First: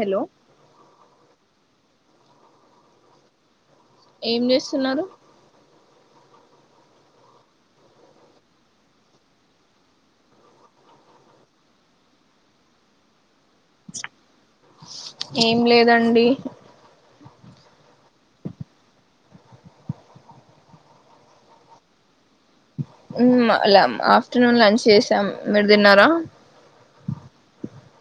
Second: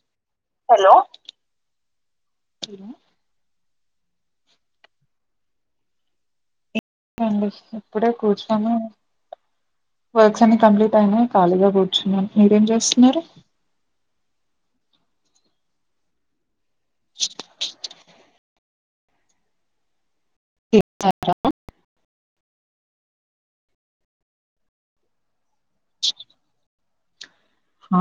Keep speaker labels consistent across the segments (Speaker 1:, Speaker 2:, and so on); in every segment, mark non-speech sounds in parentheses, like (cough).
Speaker 1: Hello
Speaker 2: hello అ
Speaker 1: ఏం చేస్తున్నారు
Speaker 2: ండి ఇప్పుడే కూర్చున్నాను వర్క్స్ అన్ని కంప్లీట్ అయినయ్ ఖాళీగా కూర్చునన్నాం మీరేం చేస్తున్నారు.
Speaker 1: ఏం లేదండి
Speaker 2: (unintelligible)
Speaker 1: హుమ్ ఆఫ్టర్నూన్ లంచ్ చేసాం మీరు తిన్నారా
Speaker 2: ఆ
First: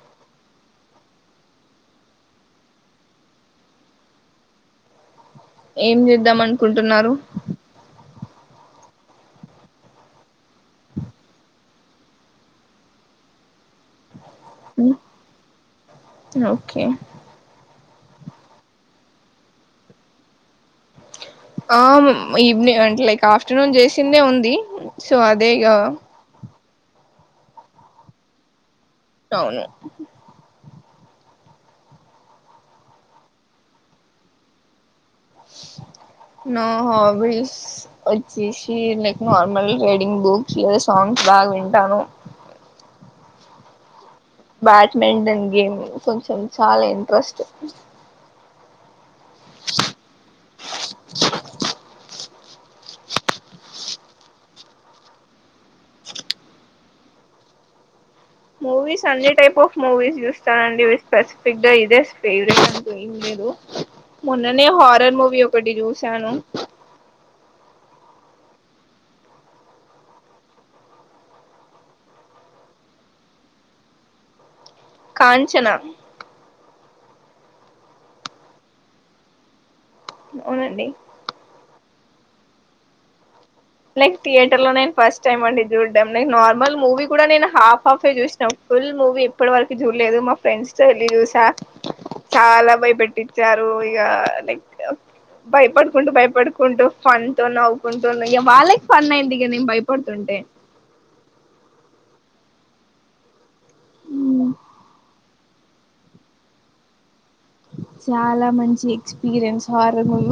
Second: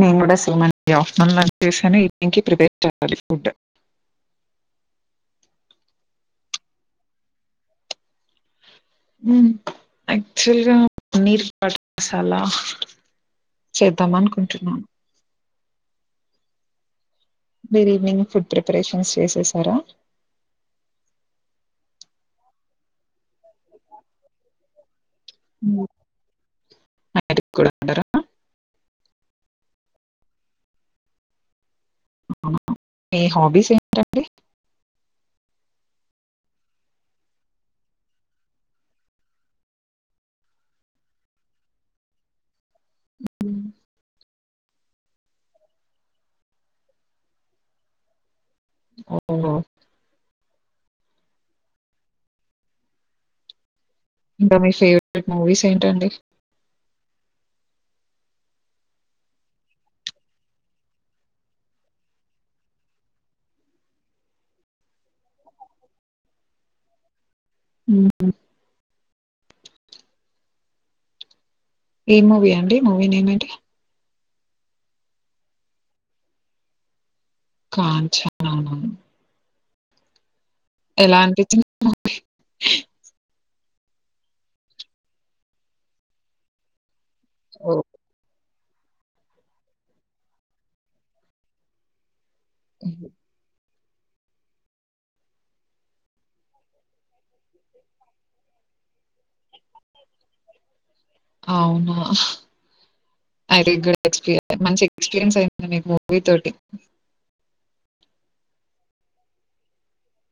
Speaker 2: నేను కూడా సేమ్ అండి ఆఫ్టర్నూన్ లంచ్ చేశాను ఈవినింగ్ కి ప్రిపేర్ చేయాలి ఫుడ్
Speaker 1: ఏం చేద్దాం అనుకుంటున్నారు
Speaker 2: యాక్చ్యువల్ గా పనీర్ బట్టర్ మసాలా చేద్దాం అను
Speaker 1: ఉ ఓకే
Speaker 2: మీరు ఈవినింగ్ ఫుడ్ ప్రిపరేషన్స్ చేసేసారా
Speaker 1: ఆ మ్ ఈవెని అంటే లైక్ ఆఫ్టర్నూన్ చేసిందే ఉంది సో అదే ఇగా
Speaker 2: (unintelligible) కూడా (unintelligible)
Speaker 1: అవును
Speaker 2: మీ హాబీస్ ఏంటండి
Speaker 1: నా హాబీస్ వచ్చేసి లైక్ నార్మల్ రీడింగ్ బుక్స్ లేదా సాంగ్స్ బాగా వింటాను
Speaker 2: మ్
Speaker 1: బ్యాడ్మింటన్ గేమ్ కొంచెం చాలా ఇంట్రెస్ట్
Speaker 2: అ ఓహో ఇంకా మీ ఫేవరెట్ మూవీస్ ఏంటండి
Speaker 1: మూవీస్ అన్ని టైప్ ఆఫ్ మూవీస్ చూస్తానండి వి స్పెసిఫిక్ ఇదే ఫేవరెట్ అంటు ఏం లేదు మొన్ననే హారర్ మూవీ ఒకటి చూసాను
Speaker 2: ఉ ఏ మూవీ అండి మూవీ నేమ్ ఏంటి
Speaker 1: కాంచనా
Speaker 2: కాంచనా అవునువును
Speaker 1: అవునండి
Speaker 2: ఎలాంటిది ఓకే
Speaker 1: లైక్ థియేటర్ లోనే ఫస్ట్ టైమ్ అండి చూడ్డం నేను నార్మల్ మూవీ కూడా నేను హఫ్
Speaker 2: ఓకే.
Speaker 1: హఫ్ ఎ చూస్ ఫుల్ మూవీ ఇప్పటి వరకు చూడలేదు మా ఫ్రెండ్స్ తో వెళ్లి చూసా చాలా భయపెట్టిచ్చారు ఇగా లైక్ భయపడుకుంటూ భయపడుకుంటూ ఫన్ తో నవ్వుకుంటూ ఇక వాళ్ళకి ఫన్ అయ్యింది ఇగా నేను భయపడుతుంటే
Speaker 2: అవునా అరె గుడ్ ఎక్స్ మంచి ఎక్స్పీరియన్స్ అయింది మీకు మూవీ తోటి
Speaker 1: చాలా మంచి ఎక్స్పీరియన్స్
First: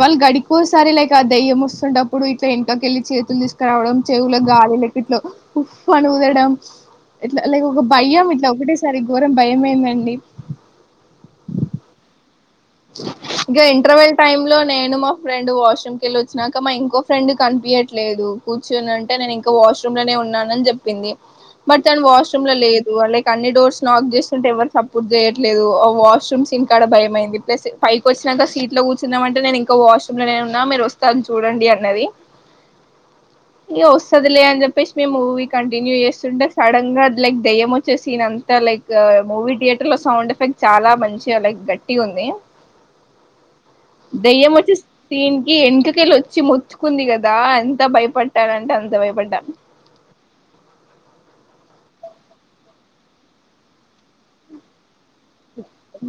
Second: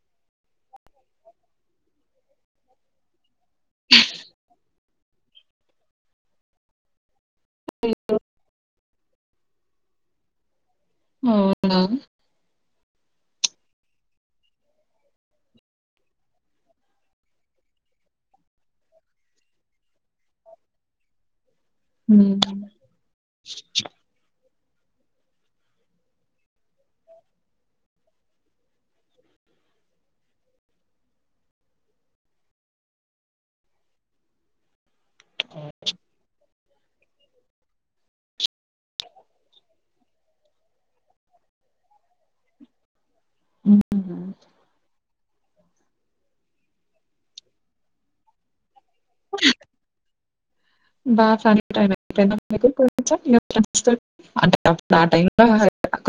Speaker 1: వాళ్ళు గడికోసారి లైక్ ఆ దయ్యం వస్తుంటప్పుడు ఇట్లా వెనకకెళ్ళి చేతులు తీసుకురావడం చెవుల గాలి లెక్క ఇట్లా ఉఫ్ ఉని ఉదడం ఇట్లా లైక్ ఒక భయం ఇట్లా ఒకటేసారి ఘోరం భయం అయ్యిందిదండి
Speaker 2: అవునా
Speaker 1: ఇంకా ఇంటర్వెల్ టైమ్ లో నేను మా ఫ్రెండ్ వాష్రూమ్ కి వెళ్లి వచ్చినాక మా ఇంకో ఫ్రెండ్ కనిపియట్లేదు కూర్చునింటే నేను ఇంకో వాష్రూమ్ లోనే ఉన్నానని చెప్పింది బట్ తను వాష్రూమ్ లో
Speaker 2: హ్మ్.
Speaker 1: లేదు లైక్ అన్ని డోర్స్ లాక్ చేస్తుంటే ఎవరు సపోర్ట్ చేయట్లేదు వాష్రూమ్ సీన్ కాడ భయం అయ్యింది ప్లస్ పైకి వచ్చినాక సీట్ లో కూర్చుందాం అంటే నేను ఇంకా వాష్రూమ్ లో ఉన్నా నేను వస్తాను చూడండి అన్నది ఇ వస్తదిలే అని చెప్పేసి మే మూవీ కంటిన్యూ చేస్తుండే సడన్ గా లైక్ దయ్యం వచ్చే సీన్ అంతా లైక్ మూవీ థియేటర్ లో సౌండ్ ఎఫెక్ట్ చాలా మంచిగా లైక్ గట్టి ఉంది
Speaker 2: హుహు.
Speaker 1: దయ్య మచ్చ దీనికి ఎంటక వెళ్ళి వచ్చి మొత్చ్చుకుంది కదా ఎంత భయపట్టాలంటే అ భయపడ్డా
Speaker 2: అంట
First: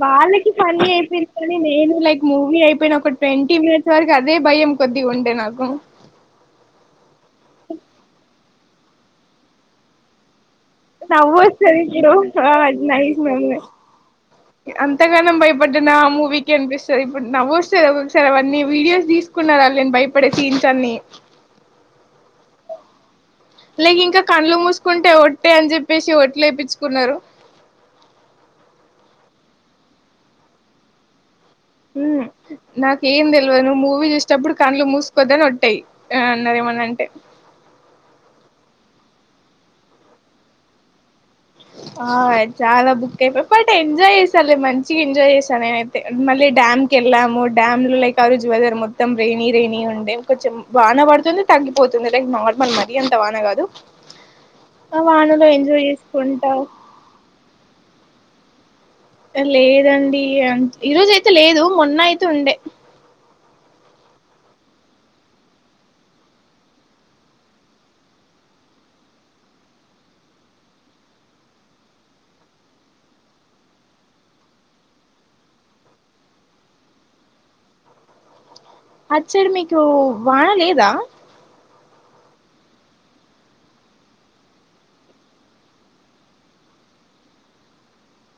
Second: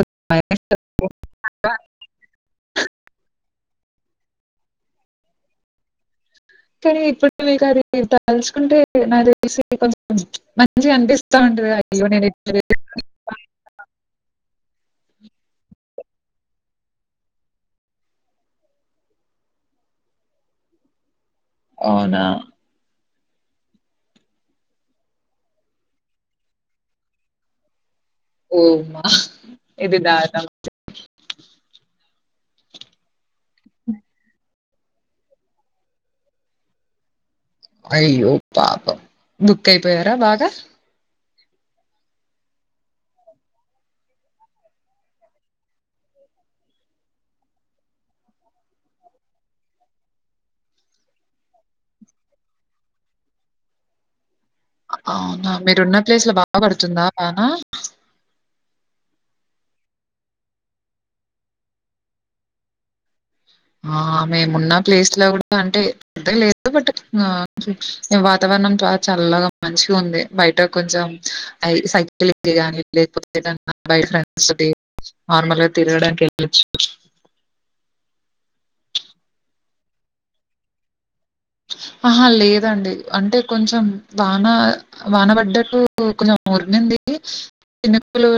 Speaker 1: బళ్ళకి ఫని అయిపోంది కాని
Speaker 2: కొత్తగా
Speaker 1: నేను లైక్ మూ అ అయిపోయిన ఒక ట్వంటీ మినిట్స్ వరకు అదే భయం కొద్దిగా ఉండే నాకు
Speaker 2: కానీ ఇప్పుడు మీకు అది తెలుసుకుంటే మసి కొంచ
Speaker 1: నవో సర ఇడు చ అజ నా
Speaker 2: చేశాను.
Speaker 1: మ అంతగానం భయపడ్ నా మూవీ క అనిపిస్తుంది ఇప్పుడు నవ్వు వస్తుంది ఒకొసారి అవన్నీ వీడియోస్ తీసుకున్నార నేను భయపడే సీన్స్ అన్ని
Speaker 2: అవునా
Speaker 1: లేక ఇంకా కళ్డ్ళు మూసుకుంటే ఒట్టే అని చెప్పేసి ఒట్లే వయిచ్చుకున్నారు
Speaker 2: ఓమా ఇదిదా
Speaker 1: నాకు ఏం తెలియదు నువ్వు మూవీ చూసేటప్పుడు కళ్లు మూసుకోద్దని వోట్టాయి అన్నారు ఏమన్నా అంటే
Speaker 2: అయ్యో పాపం బుక్ అయిపోయారా బాగా
Speaker 1: ఆ చాలా బుక్ అయిపోయి బట్ ఎంజాయ్ చేసాల మంచిగా ఎంజాయ్ చేసాను నేనైతే మళ్ళీ డ్యామ్కి వెళ్ళాము డ్యామ్ లో లైక్ ఆ రోజు వెదర్ మొత్తం రెనీ రెనీ ఉండే కొంచెం బాగా పడుతుంది తగ్గిపోతుంది లైక్ నార్మల్ మరీ అంత బాగా కాదు ఆ వానలో ఎంజోయ్ చేసి
Speaker 2: సు లో బాగా పడుతుందా అనా
Speaker 1: లేదండి ఈరోజ అయితే లేదు మొన్న అయితే ఉండే
Speaker 2: ఆ మేమున్న ప్లేస్ లో కూడా అంటే లేదు బట్ వాతావరణం చ చల్ాలాగా మంచిగా ఉంది బయట కొంచెం సైకిల్ ని లేకపోతే బయట ఫ్రెండ్ నార్మల్గా తిరగడానికి వెళ్ళచ్చు
Speaker 1: అచ్చడు మీకు వానా లేదా
Speaker 2: ఆహా లేదండి అంటే కొంచెం వాన వాన పడ్డట్టు కొంచెం మురిగింది చిన్నలు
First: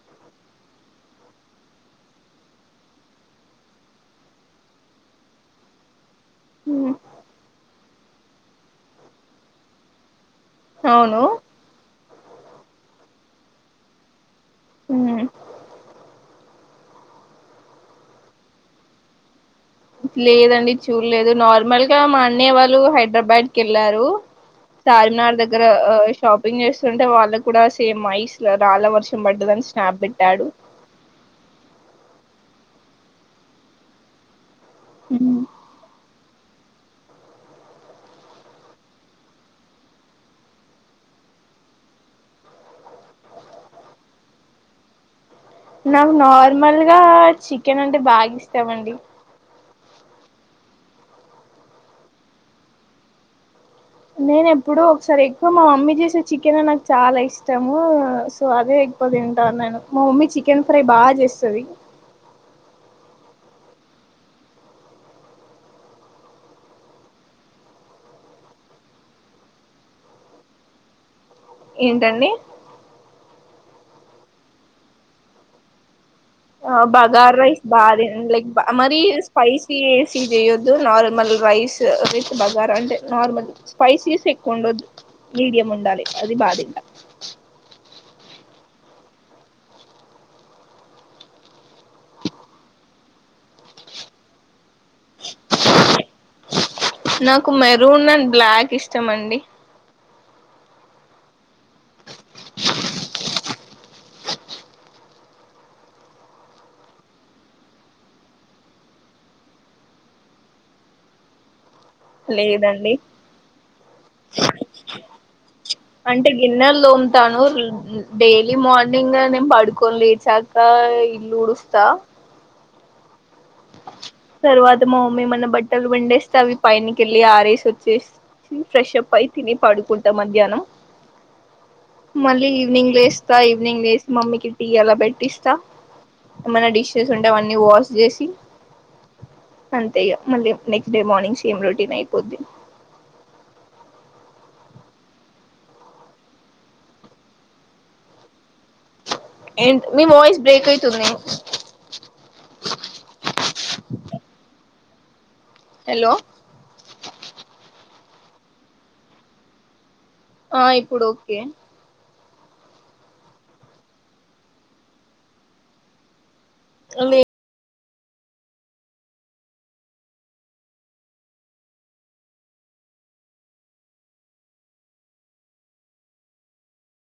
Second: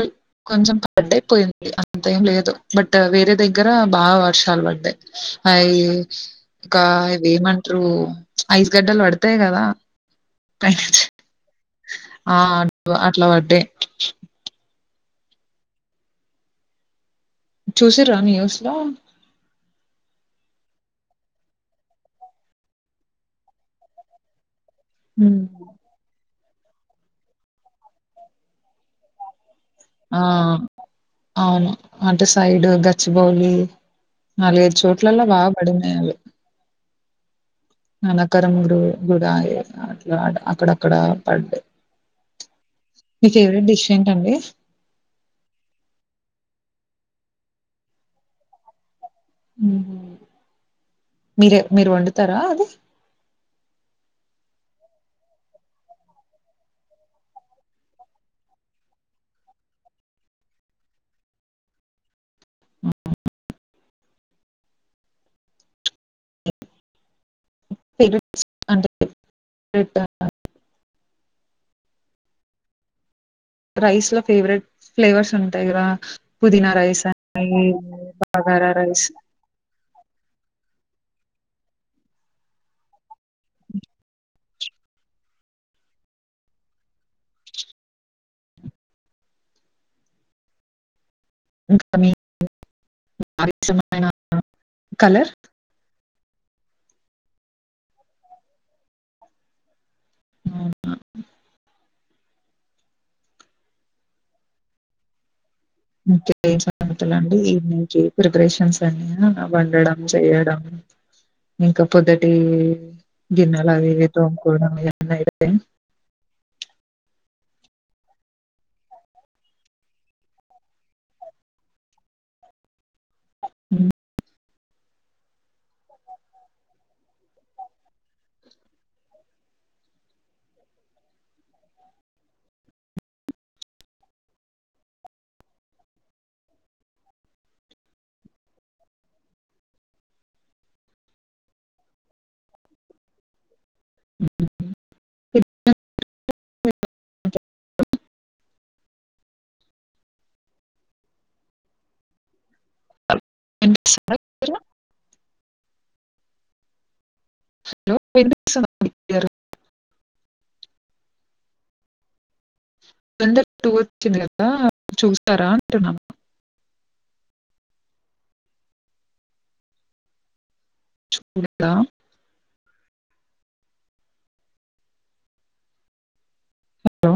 Speaker 2: కొంచెం పడ్డయిపోయింది అంత ఏం లేదు బట్ వేరే దగ్గర బాగా వర్షాలు పడ్డాయి అవి కా
Speaker 1: హ్మ్.
Speaker 2: వేమ అ ఐస్ గడ్డలు పడతాయి కదా పైనుంచి
Speaker 1: అవును
Speaker 2: ఆ అ అట్లా పే
Speaker 1: హ
Speaker 2: చూసిరా న్యూస్లో
Speaker 1: లేదండి చూడలేదు నార్మల్గా మా అన్నయ వాళ్ళు హైదరాబాద్ క వెళ్ళారు చార్మినార్
Speaker 2: హ్మ్.
Speaker 1: దగ్గర షాపింగ్ చేస్తుంటే వాళ్ళకి కూడా సేమ్ మఐస్ రళ్ాల వర్షం పడ్దని
Speaker 2: ఆ అవును అంటే సైడ్ గచ్చబౌలీ నాలుగైదు చోట్లలా
Speaker 1: ఉమ్.
Speaker 2: బాగా పడినాయిళ్ళు మీ ఫేవరెట్ డిష్ ఏంటండి.
Speaker 1: నాకు నార్మల్గా చికెన్ అంటే బాగా ఇష్టమండి
Speaker 2: మ్ హూ మీరు మీరు వండుతారా అది
Speaker 1: నేను ఎప్పుడో ఒకసారి ఎక్కువ మా మమ్మీ చేసే చికెనే నాకు చాలా ఇష్టము, సో అదే ఎక్కువ తింటాన్ నేను. మా మమ్మీ చికెన్ ఫ్రై బాగా చేస్తది.
Speaker 2: ఆ (inaudible) అంటే (inaudible)
Speaker 1: ఏంటండి
Speaker 2: రైస్ లో ఫేవరెట్ ఫ్లేవర్స్ ఉంటాయి గా
Speaker 1: బగార్ రైస్ బాగ
Speaker 2: బగారా
Speaker 1: మరీ
Speaker 2: రైస్
Speaker 1: స్పైసి సీజెయొద్దు నార్మల్ రైస్ రైస్ బగారా అంటే, నార్మల్ స్పైసీస్ ఎక్కువ ఉండొద్దు, మీడియం ఉండాలి అది బాధింట.
Speaker 2: ఇంకా మీ (inaudible) కలర్
Speaker 1: నాకు మెరూన్ అండ్ బ్లాక్ ఇష్టం అండి
Speaker 2: మ్ ఇంకేంటి సంగతులు అండి ఈవినింగ్కి ప్రిపరేషన్స్ అయిన్నయా వండడం చెయడం ఇంకా పొద్దుటి
Speaker 1: లేదండి
Speaker 2: గిన్నెలు అవి ఇవి తోముకోవడం ఇగ అన్నీ అయిపోయినయా
Speaker 1: అంటే గిన్నెలు తోముతాను డైలీ మార్నింగ్ నేను పడుకోని లేచాక ఇల్లు ఉడుస్తా
Speaker 2: మ్
Speaker 1: తర్వాత మా మమ్మీ ఏమన్నా బట్టలు పిండేస్తే అవి పైన కెళ్ళి ఆరేసి వచ్చి ఫ్రెషప్ అయి తిని పడుకుంటా మధ్యాహ్నం. మళ్ళీ ఈవినింగ్ లేస్తా ఈవినింగ్ లేసి మమ్మీకి టీ అలా పెట్టిస్తా ఏమన్నా డిషెస్ ఉంటే అవన్నీ వాష్ చేసి. అంతే ఇగ మళ్ళీ next day morning same routine అయిపోద్ది.
Speaker 2: (inaudible)
Speaker 1: ఎంట్ మీ వాయిస్ బ్రే బ్రేక్ అయితుంది.
Speaker 2: వినిపిస్తుందా క్లియర్‌గా?
Speaker 1: హలో
Speaker 2: హలో వినిపిస్తోందా అండి క్లియర్ గా
Speaker 1: ఆ ఇప్పుడు ఓకే
Speaker 2: అఖండ టూ వచ్చింది కదా చూసారా అంటున్నా
Speaker 1: లే
Speaker 2: చూడలేదా